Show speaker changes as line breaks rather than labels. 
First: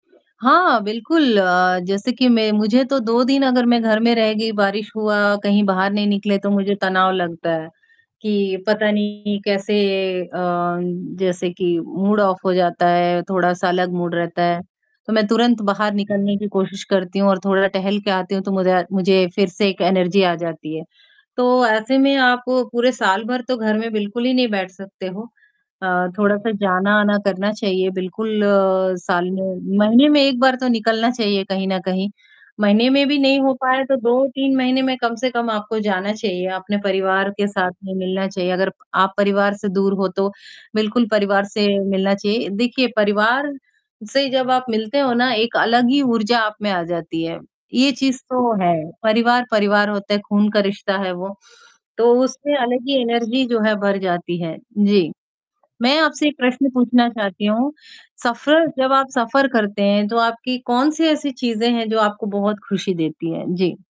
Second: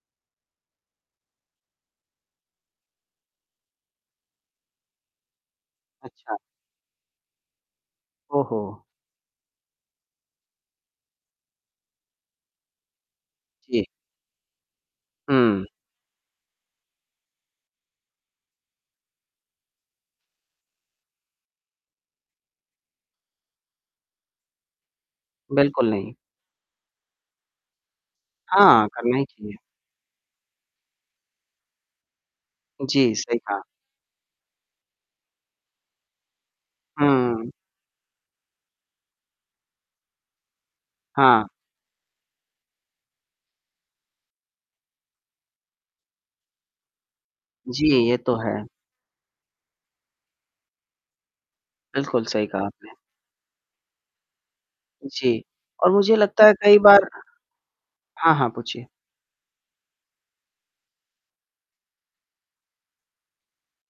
हाँ, बिल्कुल, अ, जैसे कि मैं मुझे तो 2 दिन अगर मैं घर में रह गई, बारिश हुआ, कहीं बाहर नहीं
अच्छा।
निकले, तो मुझे तनाव लगता है,
ओह
कि
हो!
पता नहीं कैसे अ, जैसे कि मूड ऑफ़ हो जाता है, थोड़ा-सा
जी।
अलग मूड रहता है। तो मैं तुरंत
हुँ।
बाहर निकलने की कोशिश करती हूँ और थोड़ा टहल के आती हूँ, तो मुझा मुझे फिर से एक एनर्जी आ जाती है। तो ऐसे में आप पूरे साल भर तो घर में बिल्कुल ही नहीं बैठ सकते हो।
बिल्कुल
अ,
नहीं।
थोड़ा-सा जाना-आना करना चाहिए, बिल्कुल
हाँ, करना ही
साल
चाहिए।
में महीने में एक बार तो निकलना चाहिए, कहीं न कहीं। महीने में
जी,
भी
सही
नहीं हो
कहा।
पाया, तो 2-3 महीने में कम से कम आपको जाना चाहिए, अपने परिवार के
हुँ।
साथ में मिलना चाहिए, अगर आप परिवार से दूर हो, तो बिल्कुल परिवार
हाँ।
से मिलना चाहिए। देखिए, परिवार से जब आप मिलते हो ना, एक अलग ही ऊर्जा आप में आ जाती है,
जी,
ये
ये
चीज़
तो
तो
है।
है। परिवार, परिवार होता है, खून का रिश्ता है वो। तो
बिल्कुल सही
उसमें
कहा
अलग
आपने।
ही एनर्जी, जो है, भर जाती है, जी।
जी, और
मैं
मुझे
आपसे ये
लगता है,
प्रश्न
कई बार
पूछना चाहती हूँ,
हाँ, हाँ,
सफर
पूछिए।
जब आप सफर करते हैं, तो आपकी कौन-सी ऐसी चीज़ें हैं, जो आपको बहुत खुशी देती हैं? जी।